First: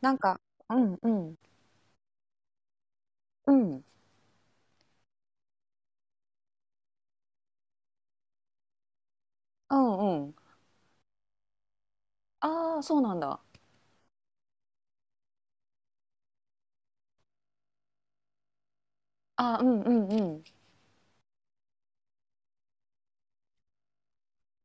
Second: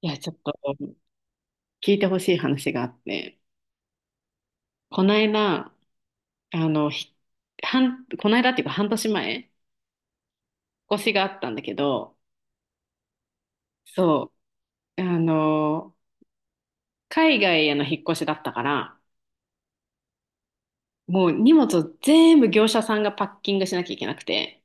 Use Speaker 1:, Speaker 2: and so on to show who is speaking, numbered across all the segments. Speaker 1: い
Speaker 2: な
Speaker 1: や、
Speaker 2: ん
Speaker 1: ちょっ
Speaker 2: か、
Speaker 1: と
Speaker 2: うんうん
Speaker 1: 聞いてほしい話があって、
Speaker 2: うんうん。
Speaker 1: この間、あの、ひこの間っていうか半年前、引
Speaker 2: うん。
Speaker 1: っ越しがあったんだけど、
Speaker 2: ああ、そうなんだ。
Speaker 1: そう、海外への引っ越しだったから、
Speaker 2: あー、うんうんうん。
Speaker 1: もう荷物を全部業者さんがパッキングしなきゃいけなくて、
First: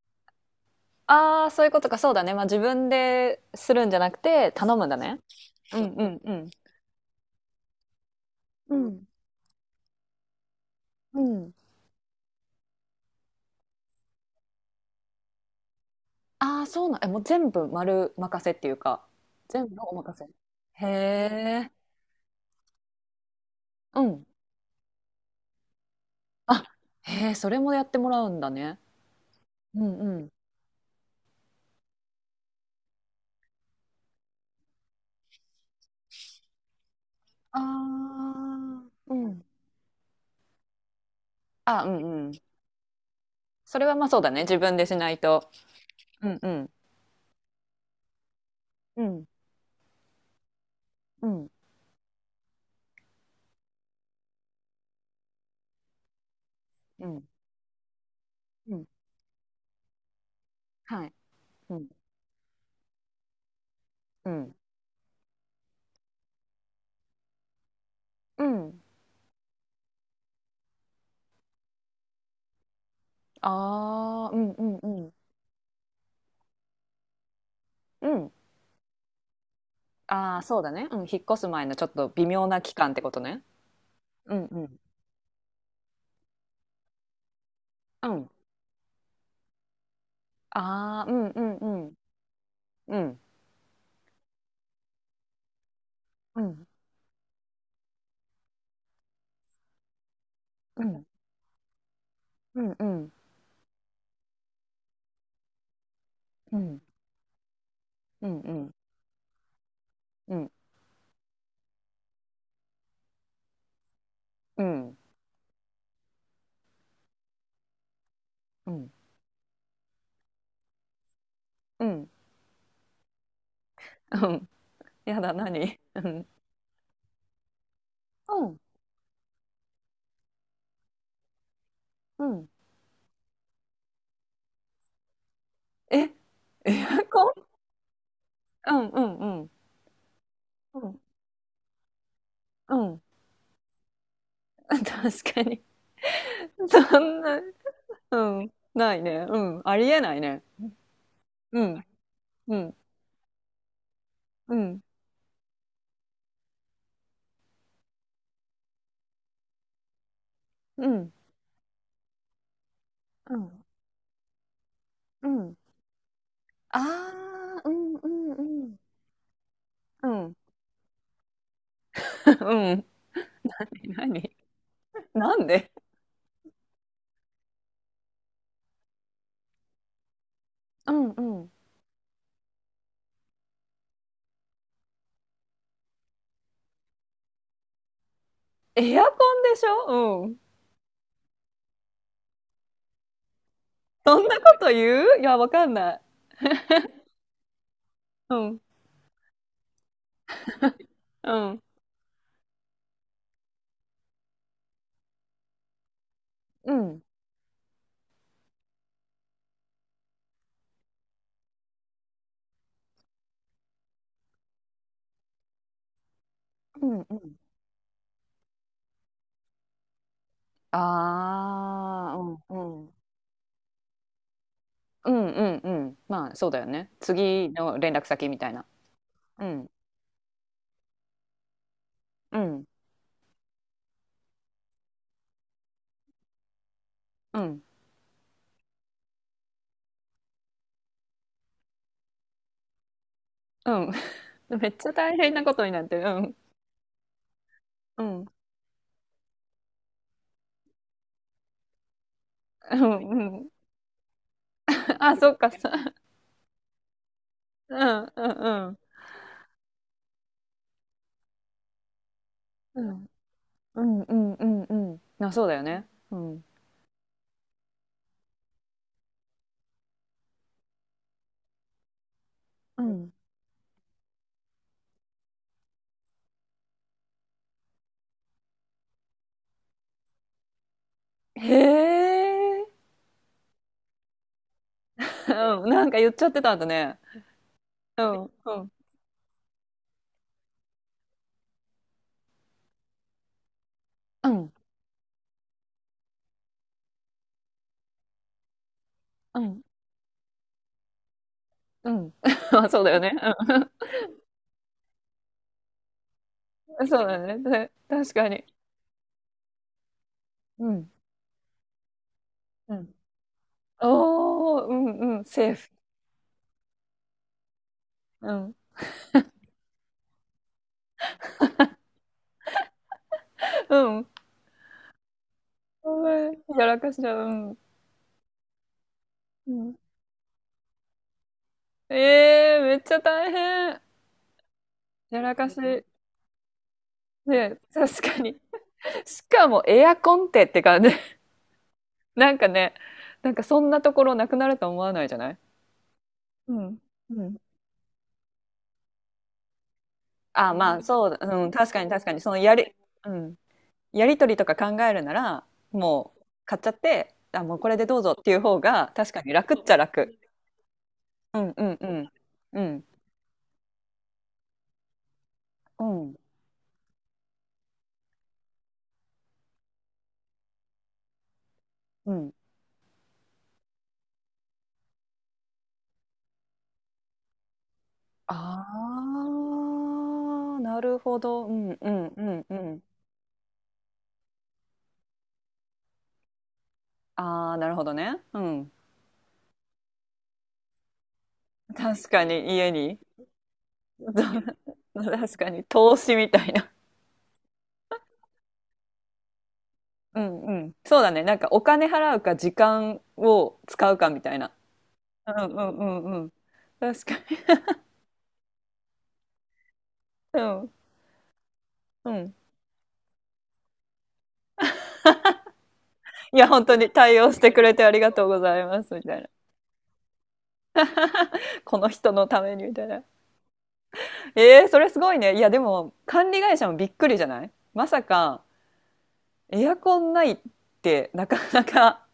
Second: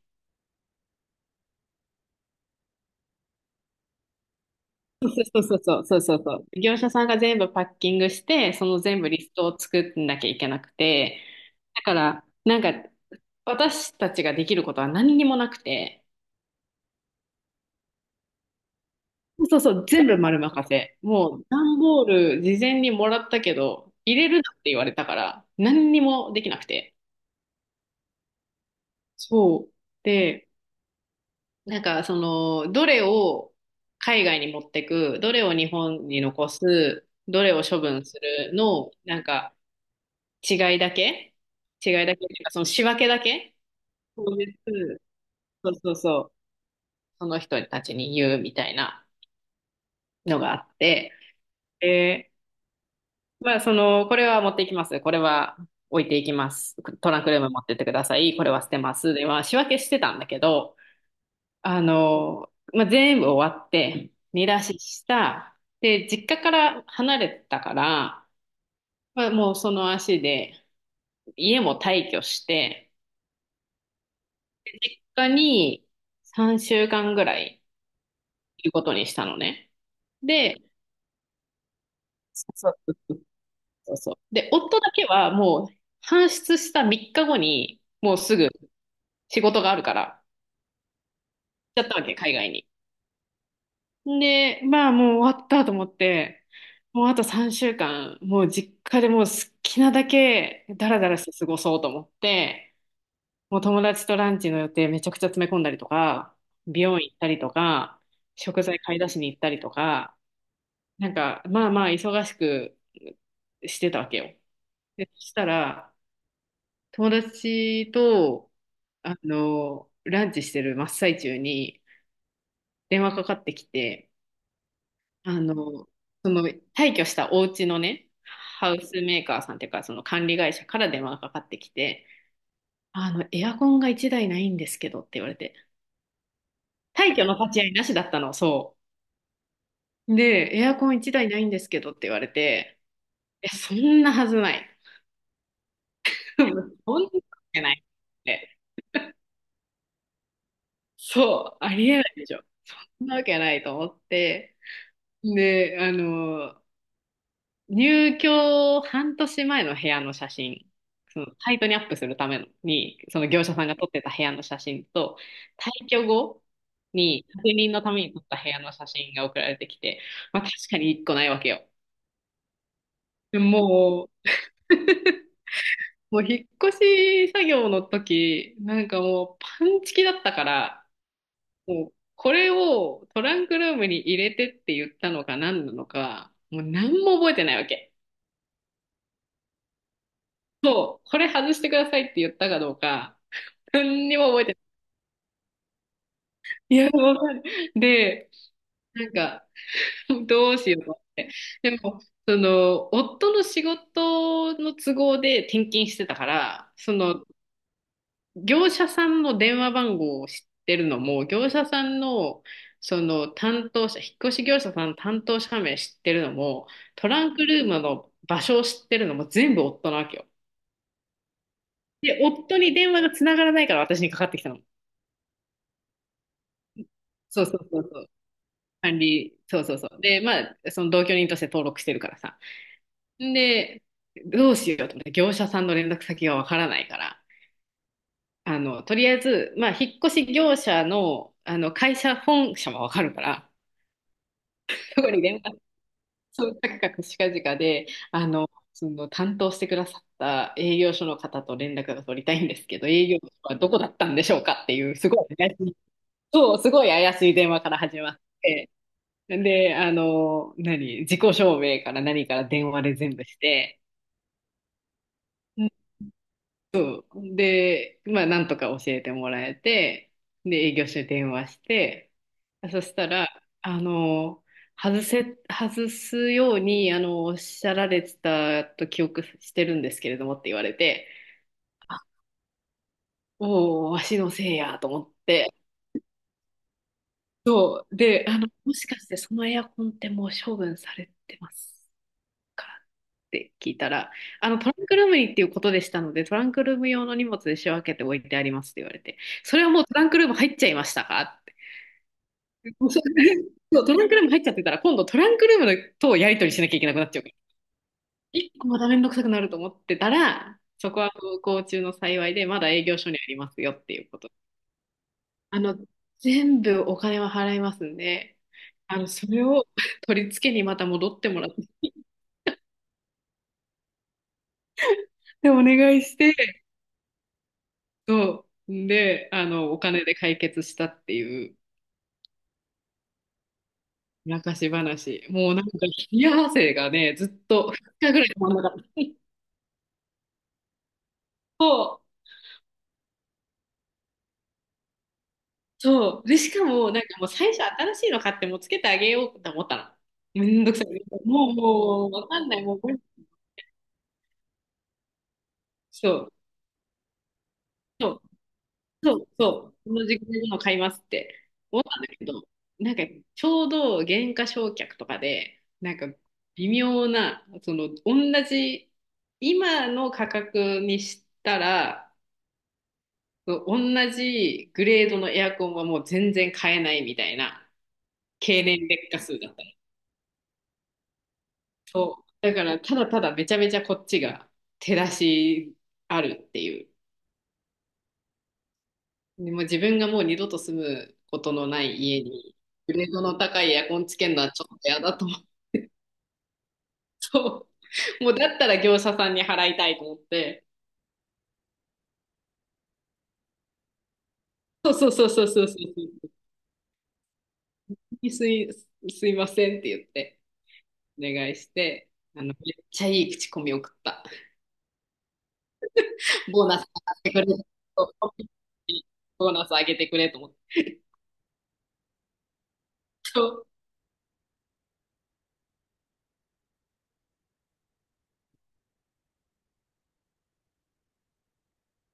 Speaker 2: ああ、そういうことか。そうだね。まあ自分でするんじゃなくて頼むんだ
Speaker 1: そ
Speaker 2: ね。
Speaker 1: うそうそ
Speaker 2: うん
Speaker 1: うそう
Speaker 2: う
Speaker 1: そ
Speaker 2: ん
Speaker 1: う
Speaker 2: う
Speaker 1: そ
Speaker 2: ん。
Speaker 1: う。業者さんが全部パッキングして、そ
Speaker 2: う
Speaker 1: の全
Speaker 2: ん、
Speaker 1: 部リストを作んなきゃいけなく
Speaker 2: う
Speaker 1: て、
Speaker 2: ん。
Speaker 1: だから、なんか私たちができることは何にもなくて、
Speaker 2: ああ、そうなん、え、もう全部丸任せっていうか、
Speaker 1: そう
Speaker 2: 全
Speaker 1: そ
Speaker 2: 部
Speaker 1: う、
Speaker 2: お
Speaker 1: 全
Speaker 2: 任
Speaker 1: 部
Speaker 2: せ。
Speaker 1: 丸任
Speaker 2: へ
Speaker 1: せ。もう、
Speaker 2: え。
Speaker 1: 段ボール事前にもらったけど、
Speaker 2: う
Speaker 1: 入
Speaker 2: ん。
Speaker 1: れるなって言われたから、何にもできな
Speaker 2: あ、
Speaker 1: くて。
Speaker 2: へえ、それもやってもらうんだね。
Speaker 1: そう。
Speaker 2: うんうん。
Speaker 1: で、なんか、どれを海外に持ってく、どれを日本に残す、どれ
Speaker 2: あ
Speaker 1: を処分する
Speaker 2: あ、
Speaker 1: の、
Speaker 2: う
Speaker 1: なん
Speaker 2: ん。
Speaker 1: か、違いだけ
Speaker 2: あ、う
Speaker 1: 違い
Speaker 2: ん
Speaker 1: だけってい
Speaker 2: うん。
Speaker 1: うか、その仕分けだけ
Speaker 2: それはまあそう
Speaker 1: 当
Speaker 2: だね、
Speaker 1: 日、
Speaker 2: 自分でしないと。
Speaker 1: そうそうそ
Speaker 2: う
Speaker 1: う、
Speaker 2: んうん
Speaker 1: その人たちに言うみたい
Speaker 2: う
Speaker 1: な
Speaker 2: ん
Speaker 1: のがあって、
Speaker 2: うん
Speaker 1: で、まあ、これは持っていきます。これは置いていきます。
Speaker 2: う
Speaker 1: トラン
Speaker 2: ん
Speaker 1: クルーム持ってってください。これは捨
Speaker 2: う
Speaker 1: て
Speaker 2: ん。
Speaker 1: ます。で、まあ、仕分けしてたんだけど、
Speaker 2: はい。うん
Speaker 1: まあ、全部終わって、
Speaker 2: う
Speaker 1: 見
Speaker 2: ん
Speaker 1: 出しした。で、実家から離れてたから、
Speaker 2: うん。
Speaker 1: まあ、もうその足で、家も退去して、
Speaker 2: ああ、うんうんう
Speaker 1: 実
Speaker 2: ん。
Speaker 1: 家に3週間ぐらい
Speaker 2: うん。
Speaker 1: いることにしたのね。
Speaker 2: ああ、そ
Speaker 1: で、
Speaker 2: うだね。うん、引っ越す前のちょっと微
Speaker 1: そ
Speaker 2: 妙な期
Speaker 1: う
Speaker 2: 間ってこ
Speaker 1: そ
Speaker 2: と
Speaker 1: う
Speaker 2: ね。
Speaker 1: そうそう。
Speaker 2: うん
Speaker 1: で、
Speaker 2: う
Speaker 1: 夫
Speaker 2: ん
Speaker 1: だけはもう、搬出した3日後に、
Speaker 2: う
Speaker 1: もう
Speaker 2: ん。
Speaker 1: すぐ、仕事があるから、
Speaker 2: ああ、うんうんう
Speaker 1: 行っちゃっ
Speaker 2: ん
Speaker 1: たわけ、海外に。
Speaker 2: うん
Speaker 1: で、まあもう終わったと思っ
Speaker 2: う
Speaker 1: て、
Speaker 2: ん
Speaker 1: もうあと3週間、もう実家でもう好きなだけ
Speaker 2: う
Speaker 1: ダラ
Speaker 2: ん
Speaker 1: ダラして過ごそうと思っ
Speaker 2: うん
Speaker 1: て、
Speaker 2: うん
Speaker 1: もう友達とランチの予定めちゃくちゃ詰め込んだりとか、
Speaker 2: うん
Speaker 1: 美容院行ったりとか、
Speaker 2: うんう
Speaker 1: 食
Speaker 2: ん
Speaker 1: 材買い出しに行ったりとか、
Speaker 2: うん
Speaker 1: なんかまあまあ忙しくしてたわけよ。
Speaker 2: うんうん
Speaker 1: で、そしたら、友達と、
Speaker 2: うん
Speaker 1: ランチしてる真っ最中に
Speaker 2: うん。
Speaker 1: 電話かかってきて、
Speaker 2: やだ、
Speaker 1: あの、
Speaker 2: 何、うん。
Speaker 1: その退去したお家のね、
Speaker 2: うん
Speaker 1: ハウスメーカーさんっていうか、その管理会社から電話がかかってきて、
Speaker 2: うん、
Speaker 1: エアコンが1台ないんですけどって言われて、
Speaker 2: え、
Speaker 1: 退去
Speaker 2: こ
Speaker 1: の
Speaker 2: ん、
Speaker 1: 立ち会いなしだったの、
Speaker 2: う
Speaker 1: そ
Speaker 2: んうんうん
Speaker 1: う。で、エア
Speaker 2: う
Speaker 1: コン
Speaker 2: ん
Speaker 1: 1台ないんですけどって言われ
Speaker 2: う
Speaker 1: て、
Speaker 2: ん。
Speaker 1: え、そんなはずない。
Speaker 2: 確かに。
Speaker 1: そんな
Speaker 2: そ
Speaker 1: わ
Speaker 2: んな。
Speaker 1: けない
Speaker 2: う
Speaker 1: って。
Speaker 2: ん、ないね。うん、ありえないね。
Speaker 1: そう、
Speaker 2: う
Speaker 1: あ
Speaker 2: ん
Speaker 1: りえないでしょ。
Speaker 2: うん
Speaker 1: そんなわけないと思っ
Speaker 2: う
Speaker 1: て、
Speaker 2: ん。
Speaker 1: で、入居半年前の部屋の写真、
Speaker 2: うん、
Speaker 1: そのサイトにアップするためのに、その
Speaker 2: う
Speaker 1: 業者
Speaker 2: ん、
Speaker 1: さんが撮ってた部屋の写真と、
Speaker 2: うん。
Speaker 1: 退去後
Speaker 2: あ
Speaker 1: に確
Speaker 2: あ、
Speaker 1: 認
Speaker 2: う
Speaker 1: のた
Speaker 2: ん、
Speaker 1: め
Speaker 2: う
Speaker 1: に撮っ
Speaker 2: ん、
Speaker 1: た部屋
Speaker 2: う
Speaker 1: の
Speaker 2: ん。
Speaker 1: 写真が送られてきて、
Speaker 2: うん。
Speaker 1: まあ確かに一個ないわけよ。
Speaker 2: うん。
Speaker 1: でも
Speaker 2: 何、何、なに、なんで、
Speaker 1: もう引っ越し作業の時、なんかもうパンチキだったから、
Speaker 2: うん、うん。
Speaker 1: もうこれをトランクルームに入れてって言ったのか何なのか、もう何も覚えてないわけ。
Speaker 2: エアコンでしょ、うん。
Speaker 1: そう、これ外してくださいって言ったかどうか、何に
Speaker 2: そ
Speaker 1: も
Speaker 2: んな
Speaker 1: 覚えて
Speaker 2: こ
Speaker 1: な
Speaker 2: と
Speaker 1: い。
Speaker 2: 言う、いや、わかんない。
Speaker 1: いや、わかる。で、
Speaker 2: うん、
Speaker 1: なんか、どうしようと思って。
Speaker 2: うん。
Speaker 1: でも、夫の仕事の都合で転勤してたか
Speaker 2: う
Speaker 1: ら、
Speaker 2: ん、
Speaker 1: 業者さんの電話番号を知ってるのも、業者さんの、その担当者、引っ越し業者さんの担当者名知ってるのも、
Speaker 2: うん、
Speaker 1: ト
Speaker 2: う
Speaker 1: ラ
Speaker 2: ん。
Speaker 1: ンクルームの場所を知ってるのも全部夫なわけよ。
Speaker 2: ああ、
Speaker 1: で、
Speaker 2: う
Speaker 1: 夫に
Speaker 2: ん、う
Speaker 1: 電
Speaker 2: ん。
Speaker 1: 話がつながらないから私にかかってきたの。
Speaker 2: うんうんうん。まあそうだよね。
Speaker 1: そう
Speaker 2: 次
Speaker 1: そう
Speaker 2: の
Speaker 1: そう
Speaker 2: 連
Speaker 1: そ
Speaker 2: 絡
Speaker 1: う。
Speaker 2: 先みたいな。う
Speaker 1: そう
Speaker 2: ん。
Speaker 1: そうそう。で、まあ、その同居人として登録してるから
Speaker 2: う
Speaker 1: さ。
Speaker 2: ん。
Speaker 1: で、どうしようと思って、業者さんの連絡先がわからないから、
Speaker 2: うん。
Speaker 1: とりあえず、まあ、引っ越し業者の、会社本社もわかるから、
Speaker 2: うん。めっちゃ
Speaker 1: そこ
Speaker 2: 大
Speaker 1: に
Speaker 2: 変
Speaker 1: 連
Speaker 2: なこ
Speaker 1: 絡、
Speaker 2: とになってる。うん。
Speaker 1: そう、カクカクしかじかで、
Speaker 2: う
Speaker 1: あ
Speaker 2: ん。
Speaker 1: の、その担当してくださった営業所の方と連絡が取りたいんです
Speaker 2: う
Speaker 1: けど、営
Speaker 2: ん。
Speaker 1: 業所
Speaker 2: うん。
Speaker 1: はどこだったんでしょうかっていう、す
Speaker 2: あ、
Speaker 1: ご
Speaker 2: そ
Speaker 1: い
Speaker 2: っか
Speaker 1: 怪しい、
Speaker 2: さ。
Speaker 1: そう、すごい怪しい電話か
Speaker 2: う
Speaker 1: ら始
Speaker 2: ん
Speaker 1: まっ
Speaker 2: うん
Speaker 1: て、
Speaker 2: うん。
Speaker 1: で、自己証明から何から電
Speaker 2: う
Speaker 1: 話で
Speaker 2: ん。
Speaker 1: 全部して、
Speaker 2: うんうんうんうん。あ、そうだよね。うん。
Speaker 1: で、まあ、なんとか教えてもらえて、で、営業所に電話して、
Speaker 2: う
Speaker 1: そした
Speaker 2: ん。
Speaker 1: ら、あの、外すように、おっしゃられてたと記憶してるんですけれどもって言われて、
Speaker 2: へ
Speaker 1: あ、
Speaker 2: え。
Speaker 1: おお、わしのせいやと思って、
Speaker 2: うん、なんか言っちゃってたんだね。うん、
Speaker 1: で、
Speaker 2: うん、
Speaker 1: もしかしてそのエアコンってもう処分されてますからって聞いたら、
Speaker 2: うん、
Speaker 1: トランクルームにっていうことでしたので、トランクルーム用の荷物で仕分けて置いてありますって言われて、
Speaker 2: う
Speaker 1: そ
Speaker 2: ん、
Speaker 1: れはもうトランクルーム入っちゃいましたかって。
Speaker 2: うん。あ、そう
Speaker 1: も
Speaker 2: だ
Speaker 1: う
Speaker 2: よ
Speaker 1: そ
Speaker 2: ね。
Speaker 1: れそう、トランクルーム入っちゃってたら、今度トランクルームとやり取りしなきゃい
Speaker 2: うん。
Speaker 1: けなく
Speaker 2: そ
Speaker 1: な
Speaker 2: う
Speaker 1: っ
Speaker 2: だ
Speaker 1: ちゃうから、
Speaker 2: よね。で、確かに。
Speaker 1: 一個まためんどくさくなると思ってたら、
Speaker 2: う
Speaker 1: そ
Speaker 2: ん、
Speaker 1: こは不幸中の幸いで、まだ
Speaker 2: う
Speaker 1: 営
Speaker 2: ん。
Speaker 1: 業所にありますよっていうこと。
Speaker 2: おお、うんうん、セー
Speaker 1: あ
Speaker 2: フ。
Speaker 1: の、全部お金は払いますん
Speaker 2: う
Speaker 1: で、
Speaker 2: ん、
Speaker 1: それを取り付けにまた戻ってもらって、
Speaker 2: うん。
Speaker 1: でお願い
Speaker 2: ご
Speaker 1: し
Speaker 2: め
Speaker 1: て、
Speaker 2: ん、やらかしだ、うん、
Speaker 1: そう。んで、
Speaker 2: うん。
Speaker 1: お金で解決したっていう
Speaker 2: ええ、めっちゃ大変。
Speaker 1: 昔
Speaker 2: や
Speaker 1: 話。
Speaker 2: らか
Speaker 1: もうなんか、
Speaker 2: し。
Speaker 1: 冷や汗がね、ずっ
Speaker 2: ね、
Speaker 1: と2
Speaker 2: 確
Speaker 1: 日
Speaker 2: か
Speaker 1: ぐらい
Speaker 2: に。
Speaker 1: 止まんなかった。
Speaker 2: しかもエアコンってって感じ。
Speaker 1: そう、
Speaker 2: なんかね、なんかそんなところなくなると思わないじゃない。
Speaker 1: そう。で、し
Speaker 2: う
Speaker 1: か
Speaker 2: ん。
Speaker 1: も、なんか
Speaker 2: う
Speaker 1: もう
Speaker 2: ん。
Speaker 1: 最初新しいの買ってもうつけてあげようと思ったの。め
Speaker 2: あ、
Speaker 1: んど
Speaker 2: ま
Speaker 1: く
Speaker 2: あ、
Speaker 1: さい。
Speaker 2: そうだ、う
Speaker 1: も
Speaker 2: ん、
Speaker 1: う、
Speaker 2: 確かに確
Speaker 1: も
Speaker 2: か
Speaker 1: う、
Speaker 2: に、
Speaker 1: わ
Speaker 2: その
Speaker 1: かん
Speaker 2: や
Speaker 1: ない。
Speaker 2: り、
Speaker 1: もう、
Speaker 2: うん、やりとりとか考えるなら、
Speaker 1: そ
Speaker 2: もう
Speaker 1: う、
Speaker 2: 買っちゃって、あ、もうこれでどうぞ
Speaker 1: そう。
Speaker 2: っていう方が、確
Speaker 1: そ
Speaker 2: か
Speaker 1: う、
Speaker 2: に楽っち
Speaker 1: そ
Speaker 2: ゃ
Speaker 1: う、この
Speaker 2: 楽。
Speaker 1: 時間の買いますっ
Speaker 2: う
Speaker 1: て
Speaker 2: んうん
Speaker 1: 思っ
Speaker 2: う
Speaker 1: たんだ
Speaker 2: ん。
Speaker 1: けど、
Speaker 2: うん、
Speaker 1: なんかちょうど減価償却とかで、
Speaker 2: う
Speaker 1: なんか
Speaker 2: ん、
Speaker 1: 微妙な、その同じ、今の価格にした
Speaker 2: う
Speaker 1: ら、
Speaker 2: ん。
Speaker 1: そう同じグレードのエアコンはもう全然買えないみたいな経年劣化
Speaker 2: あ
Speaker 1: 数だったの。
Speaker 2: あ、なるほど。うんうんう
Speaker 1: そう。
Speaker 2: ん
Speaker 1: だ
Speaker 2: う
Speaker 1: から
Speaker 2: ん。
Speaker 1: ただただめちゃめちゃこっちが手出しあるっていう。
Speaker 2: ああ、なるほどね。うん。
Speaker 1: でも自分がもう二度と住むことのない
Speaker 2: 確
Speaker 1: 家
Speaker 2: かに
Speaker 1: に、
Speaker 2: 家
Speaker 1: グ
Speaker 2: に、
Speaker 1: レードの高いエアコンつけるのはちょっと 嫌だと
Speaker 2: 確
Speaker 1: 思って、
Speaker 2: かに投資みたいな。
Speaker 1: そう もうだったら業者さんに払いたいと思っ
Speaker 2: うんう
Speaker 1: て、
Speaker 2: ん。そうだね。なんかお金払うか時間を使うかみたいな。
Speaker 1: そうそうそう
Speaker 2: う
Speaker 1: そう
Speaker 2: んう
Speaker 1: そうそ
Speaker 2: んうんう
Speaker 1: う、
Speaker 2: ん。確かに。
Speaker 1: すい、すいませんって言って、
Speaker 2: うん。
Speaker 1: お願いして、
Speaker 2: うん。
Speaker 1: めっちゃいい口コミ送った。
Speaker 2: いや、本
Speaker 1: ボー
Speaker 2: 当
Speaker 1: ナス
Speaker 2: に対応
Speaker 1: 上げ
Speaker 2: し
Speaker 1: て
Speaker 2: て
Speaker 1: くれ、
Speaker 2: くれてあり
Speaker 1: そ
Speaker 2: が
Speaker 1: う
Speaker 2: とうございます、みたいな。
Speaker 1: ボーナス上げてくれと思って。
Speaker 2: この人のために、みたいな。
Speaker 1: そう
Speaker 2: えー、それすごいね。いや、でも、管理会社もびっくりじゃない、まさか、エアコンないってなかなか。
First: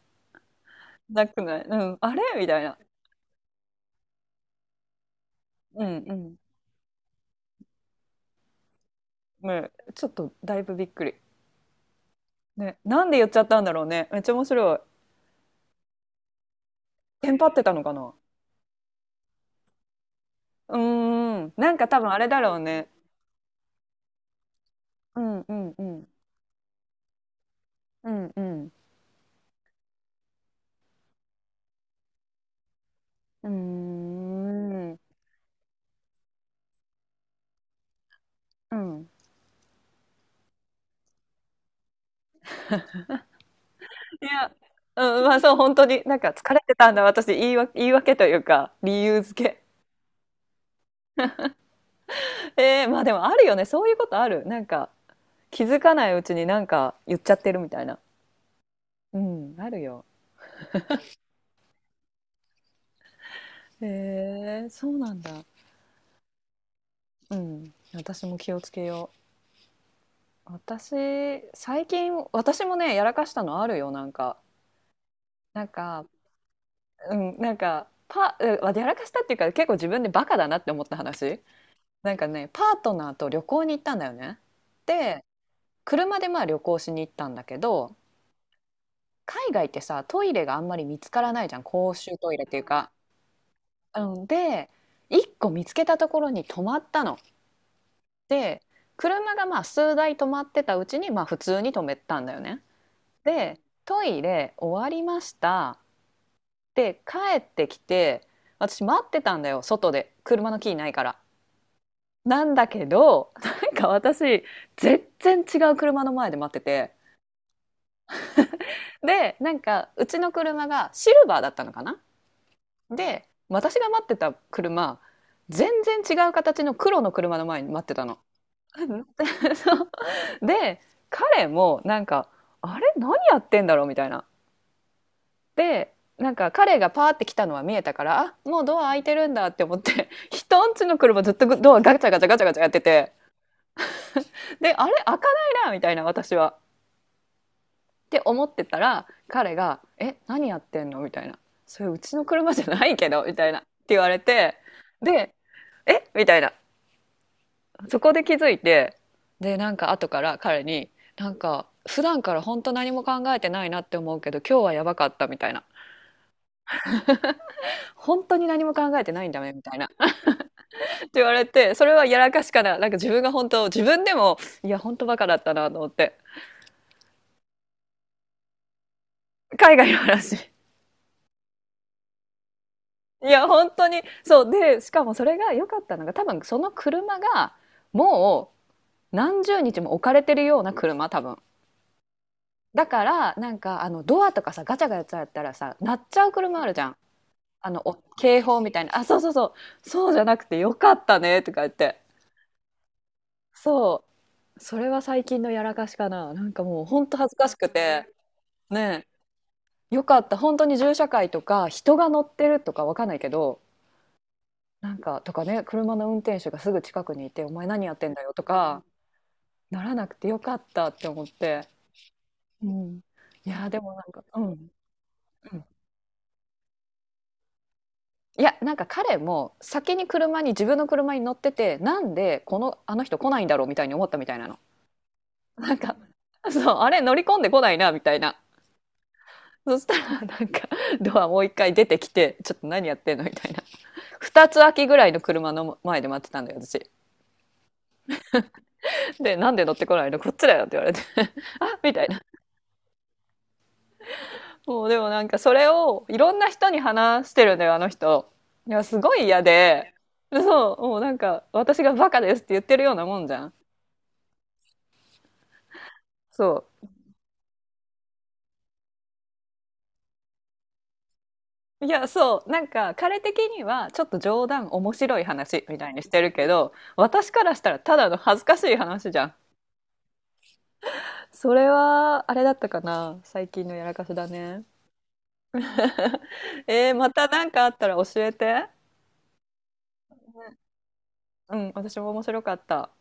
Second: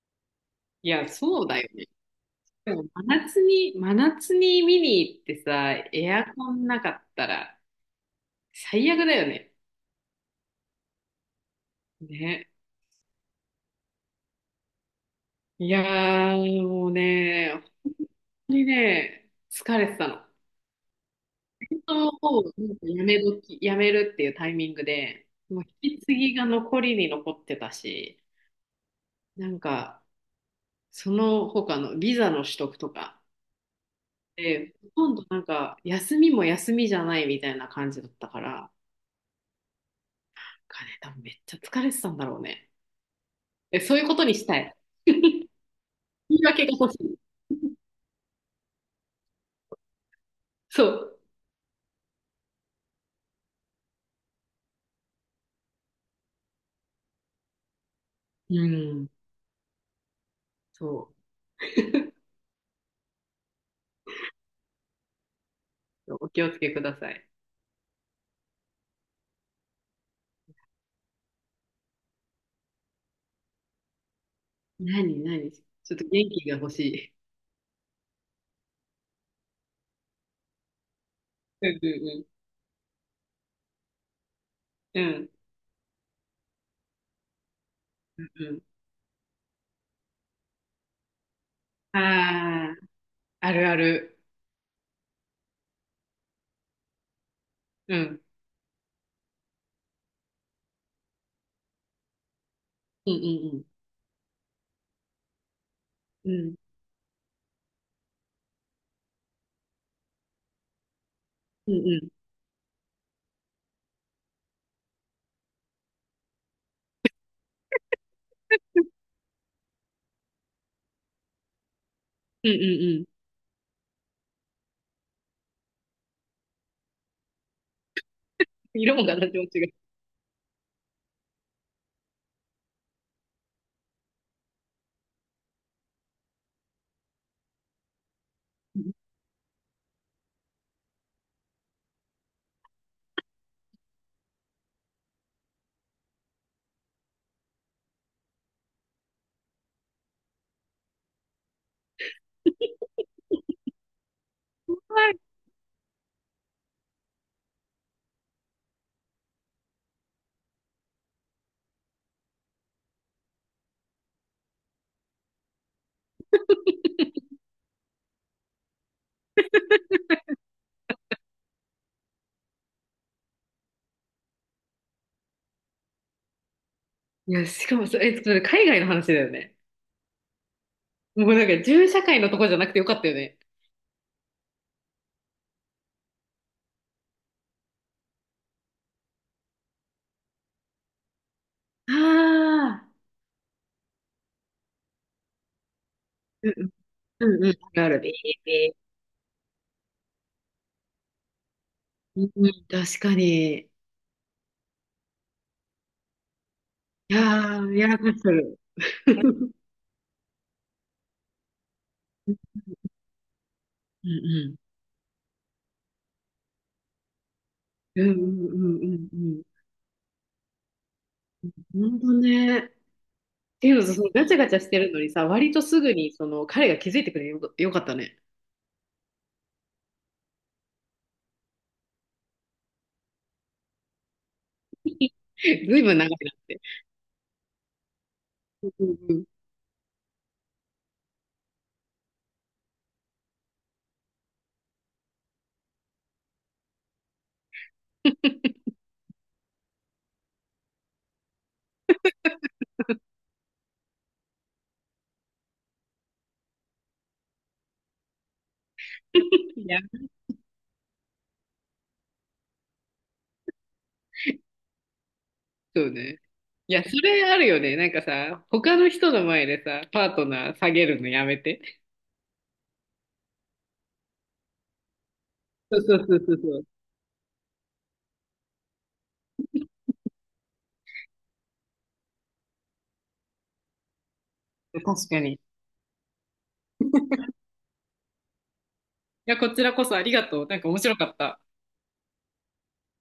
Speaker 1: いや、
Speaker 2: なく
Speaker 1: そう
Speaker 2: ない、
Speaker 1: だよ
Speaker 2: う
Speaker 1: ね。
Speaker 2: ん。あれみたい
Speaker 1: で
Speaker 2: な。
Speaker 1: も真夏に、真夏に見に行ってさ、
Speaker 2: うん
Speaker 1: エ
Speaker 2: う
Speaker 1: ア
Speaker 2: ん。
Speaker 1: コンなかったら最悪だよね。
Speaker 2: ね、ちょっとだいぶびっくり。
Speaker 1: ね。
Speaker 2: ね。なんで言っちゃったんだろうね。めっちゃ面白い。
Speaker 1: いやー、もう
Speaker 2: テンパ
Speaker 1: ね、
Speaker 2: っ
Speaker 1: 本
Speaker 2: てたのかな。
Speaker 1: 当にね、疲れてたの。本
Speaker 2: うーん。なんか多分
Speaker 1: 当、
Speaker 2: あれだ
Speaker 1: もう、
Speaker 2: ろう
Speaker 1: なんか
Speaker 2: ね。
Speaker 1: やめるっていうタイミング
Speaker 2: う
Speaker 1: で、
Speaker 2: んう
Speaker 1: もう
Speaker 2: んう
Speaker 1: 引き
Speaker 2: ん。
Speaker 1: 継ぎが残りに残ってた
Speaker 2: う
Speaker 1: し、
Speaker 2: んうん。
Speaker 1: なんか、その他のビザの取得とか、
Speaker 2: うー
Speaker 1: で、ほ
Speaker 2: ん。
Speaker 1: とんどなんか、休みも休みじゃないみたいな感じだったから、なん
Speaker 2: うん。
Speaker 1: かね、多分めっちゃ疲れてたんだろうね。え、そういうこと
Speaker 2: い
Speaker 1: にし
Speaker 2: や、
Speaker 1: たい。
Speaker 2: うん、まあそう、本当に、なんか
Speaker 1: 言い
Speaker 2: 疲れ
Speaker 1: 訳が
Speaker 2: てた
Speaker 1: 欲
Speaker 2: ん
Speaker 1: し
Speaker 2: だ、
Speaker 1: い。
Speaker 2: 私、言い訳、言い訳というか、理由付け。
Speaker 1: そう。
Speaker 2: えー、まあでもあるよね、そういうことある。気づかないうちになんか言っちゃってるみたいな。
Speaker 1: うん、
Speaker 2: うん、あるよ。
Speaker 1: そ
Speaker 2: へえ、そうなんだ。
Speaker 1: う。お気をつけください。
Speaker 2: うん、私も気をつけよう。私、最近、私もね、やらかしたのあるよ、なんか。
Speaker 1: 何、何、ち
Speaker 2: なん
Speaker 1: ょっ
Speaker 2: か、
Speaker 1: と元気が欲しい。
Speaker 2: うん、なんかパうやらかしたっていうか、結構自分でバカだなって思った話。
Speaker 1: うん
Speaker 2: なん
Speaker 1: う
Speaker 2: かね、パートナーと旅行に行ったんだよね。
Speaker 1: んうん。う
Speaker 2: で、
Speaker 1: ん
Speaker 2: 車でまあ旅行しに行ったんだけど、
Speaker 1: うんうん。
Speaker 2: 海外ってさ、トイレがあんまり見つからないじゃん、公
Speaker 1: あ
Speaker 2: 衆トイレっていうか。
Speaker 1: あ、あるあ
Speaker 2: う
Speaker 1: る。
Speaker 2: ん、で、一個見つけたところに止まったの。
Speaker 1: うん。
Speaker 2: で、車がまあ数台止まってたうちにまあ普通に止めたんだよね。
Speaker 1: うんう
Speaker 2: で、
Speaker 1: ん
Speaker 2: トイレ終わりました。
Speaker 1: うん。うん
Speaker 2: で、帰ってきて、私待ってたんだよ、外で、車のキーないから。
Speaker 1: うんうん。
Speaker 2: なんだけど、なんか私、全然違う車の前で待ってて。で、なんか、うちの車がシルバーだったのかな。
Speaker 1: うんうんうん。
Speaker 2: で、私が待ってた車、全然違う形の黒の車の前に待ってたの。
Speaker 1: 色も形も違う。
Speaker 2: で、彼もなんか、あれ何やってんだろうみたいな。で、なんか彼がパーって来たのは見えたから、あ、もうドア開いてるんだって思って、人んちの車ずっとドアガチャガチャガチャガチャやってて、で、あれ開かないなみたいな、私は。って思ってたら彼が「え、何やってんの？」みたいな、「それうちの車じゃないけど」みたいなって言われて、
Speaker 1: はい。
Speaker 2: で「え」みたいな。そこで気づいて、で、なんか後から彼に、なんか普段から本当何も考えてないなって思うけど、今日はやばかったみたいな、本当に何も考えてないんだねみたいなって言われて、それはやらかしかな、なんか自分が本当、自分でも、いや本当バカだったなと思って。
Speaker 1: いや、しかもそれ海外の話だよね。
Speaker 2: 海外の話。
Speaker 1: もうなんか、銃社会のとこじゃなくてよかったよ
Speaker 2: い
Speaker 1: ね。
Speaker 2: や、本当に。そう。で、しかもそれが良かったのが、多分その車が、もう何十日も置かれてるような車、多分。
Speaker 1: あ
Speaker 2: だ
Speaker 1: あ、
Speaker 2: から、なんか、あの、ドアとかさ、ガチャガチャやったらさ、鳴っちゃう
Speaker 1: うん
Speaker 2: 車
Speaker 1: う
Speaker 2: あ
Speaker 1: ん、
Speaker 2: るじゃん。
Speaker 1: うんう
Speaker 2: あ
Speaker 1: ん、
Speaker 2: の、
Speaker 1: あ
Speaker 2: お
Speaker 1: るある。
Speaker 2: 警報みたいな。あ、そうそうそう。そうじゃなくて良かったね、とか言って。
Speaker 1: うんうん、確かに。い
Speaker 2: そう。それは最近のやらかしかな。なんかもう、本当恥ずかし
Speaker 1: や
Speaker 2: く
Speaker 1: ー、やら
Speaker 2: て。
Speaker 1: かする。
Speaker 2: ね
Speaker 1: うん
Speaker 2: え。良かった。本当に銃社会とか、人が乗ってるとかわかんないけど、
Speaker 1: うん。
Speaker 2: なんかとかね、車の運転手がすぐ近くにいて「お前何やっ
Speaker 1: う
Speaker 2: て
Speaker 1: ん
Speaker 2: ん
Speaker 1: う
Speaker 2: だよ」と
Speaker 1: ん
Speaker 2: か
Speaker 1: うんうん
Speaker 2: ならなくてよかったって思っ
Speaker 1: う
Speaker 2: て。
Speaker 1: ん。本当ね。
Speaker 2: う
Speaker 1: っ
Speaker 2: ん。い
Speaker 1: て
Speaker 2: や、
Speaker 1: い
Speaker 2: で
Speaker 1: うの
Speaker 2: も
Speaker 1: と、そ
Speaker 2: な
Speaker 1: の
Speaker 2: んか、
Speaker 1: ガチャ
Speaker 2: う
Speaker 1: ガチャ
Speaker 2: ん、
Speaker 1: してるのにさ、割
Speaker 2: う
Speaker 1: と
Speaker 2: ん。
Speaker 1: すぐにその彼が気づいてくれよ、よかったね。
Speaker 2: いや、なんか彼も先に車に、自分の車に乗ってて、なんでこのあの人来ないんだろうみたいに思ったみたいなの。なん
Speaker 1: ずいぶ
Speaker 2: か、
Speaker 1: ん長いなっ
Speaker 2: そ
Speaker 1: て。
Speaker 2: う、あれ乗り込んでこないなみたいな。
Speaker 1: うんうん、
Speaker 2: そしたらなんかドアもう一回出てきて、ちょっと何やってんのみたいな。2つ空きぐらいの車の前で待ってたんだよ、私。で、なんで乗ってこないの、こっちだよって言われて、あ、みたいな。そう、でもなんかそれをいろんな人に話してるんだよ、あの人。いや、すごい嫌
Speaker 1: いや、
Speaker 2: で、そう、もうなんか私がバカですって言ってるようなもんじゃん。
Speaker 1: そうね。
Speaker 2: そ
Speaker 1: いや、それあるよね。なんかさ、他の人の前でさ、パートナー下げるのやめて。
Speaker 2: う。いや、そう、なんか彼的にはちょっと冗談、面白い話み
Speaker 1: そう
Speaker 2: たい
Speaker 1: そ
Speaker 2: に
Speaker 1: う
Speaker 2: し
Speaker 1: そ
Speaker 2: て
Speaker 1: う
Speaker 2: る
Speaker 1: そう
Speaker 2: けど、
Speaker 1: そ
Speaker 2: 私からしたらただの恥ずかしい話じゃん。それは、あれだったかな。最近のやらかしだね。
Speaker 1: う。確かに。い
Speaker 2: えー、またなんかあったら教えて。
Speaker 1: や、こちらこそありがとう。なんか面白かった。
Speaker 2: うん、私も面白かった。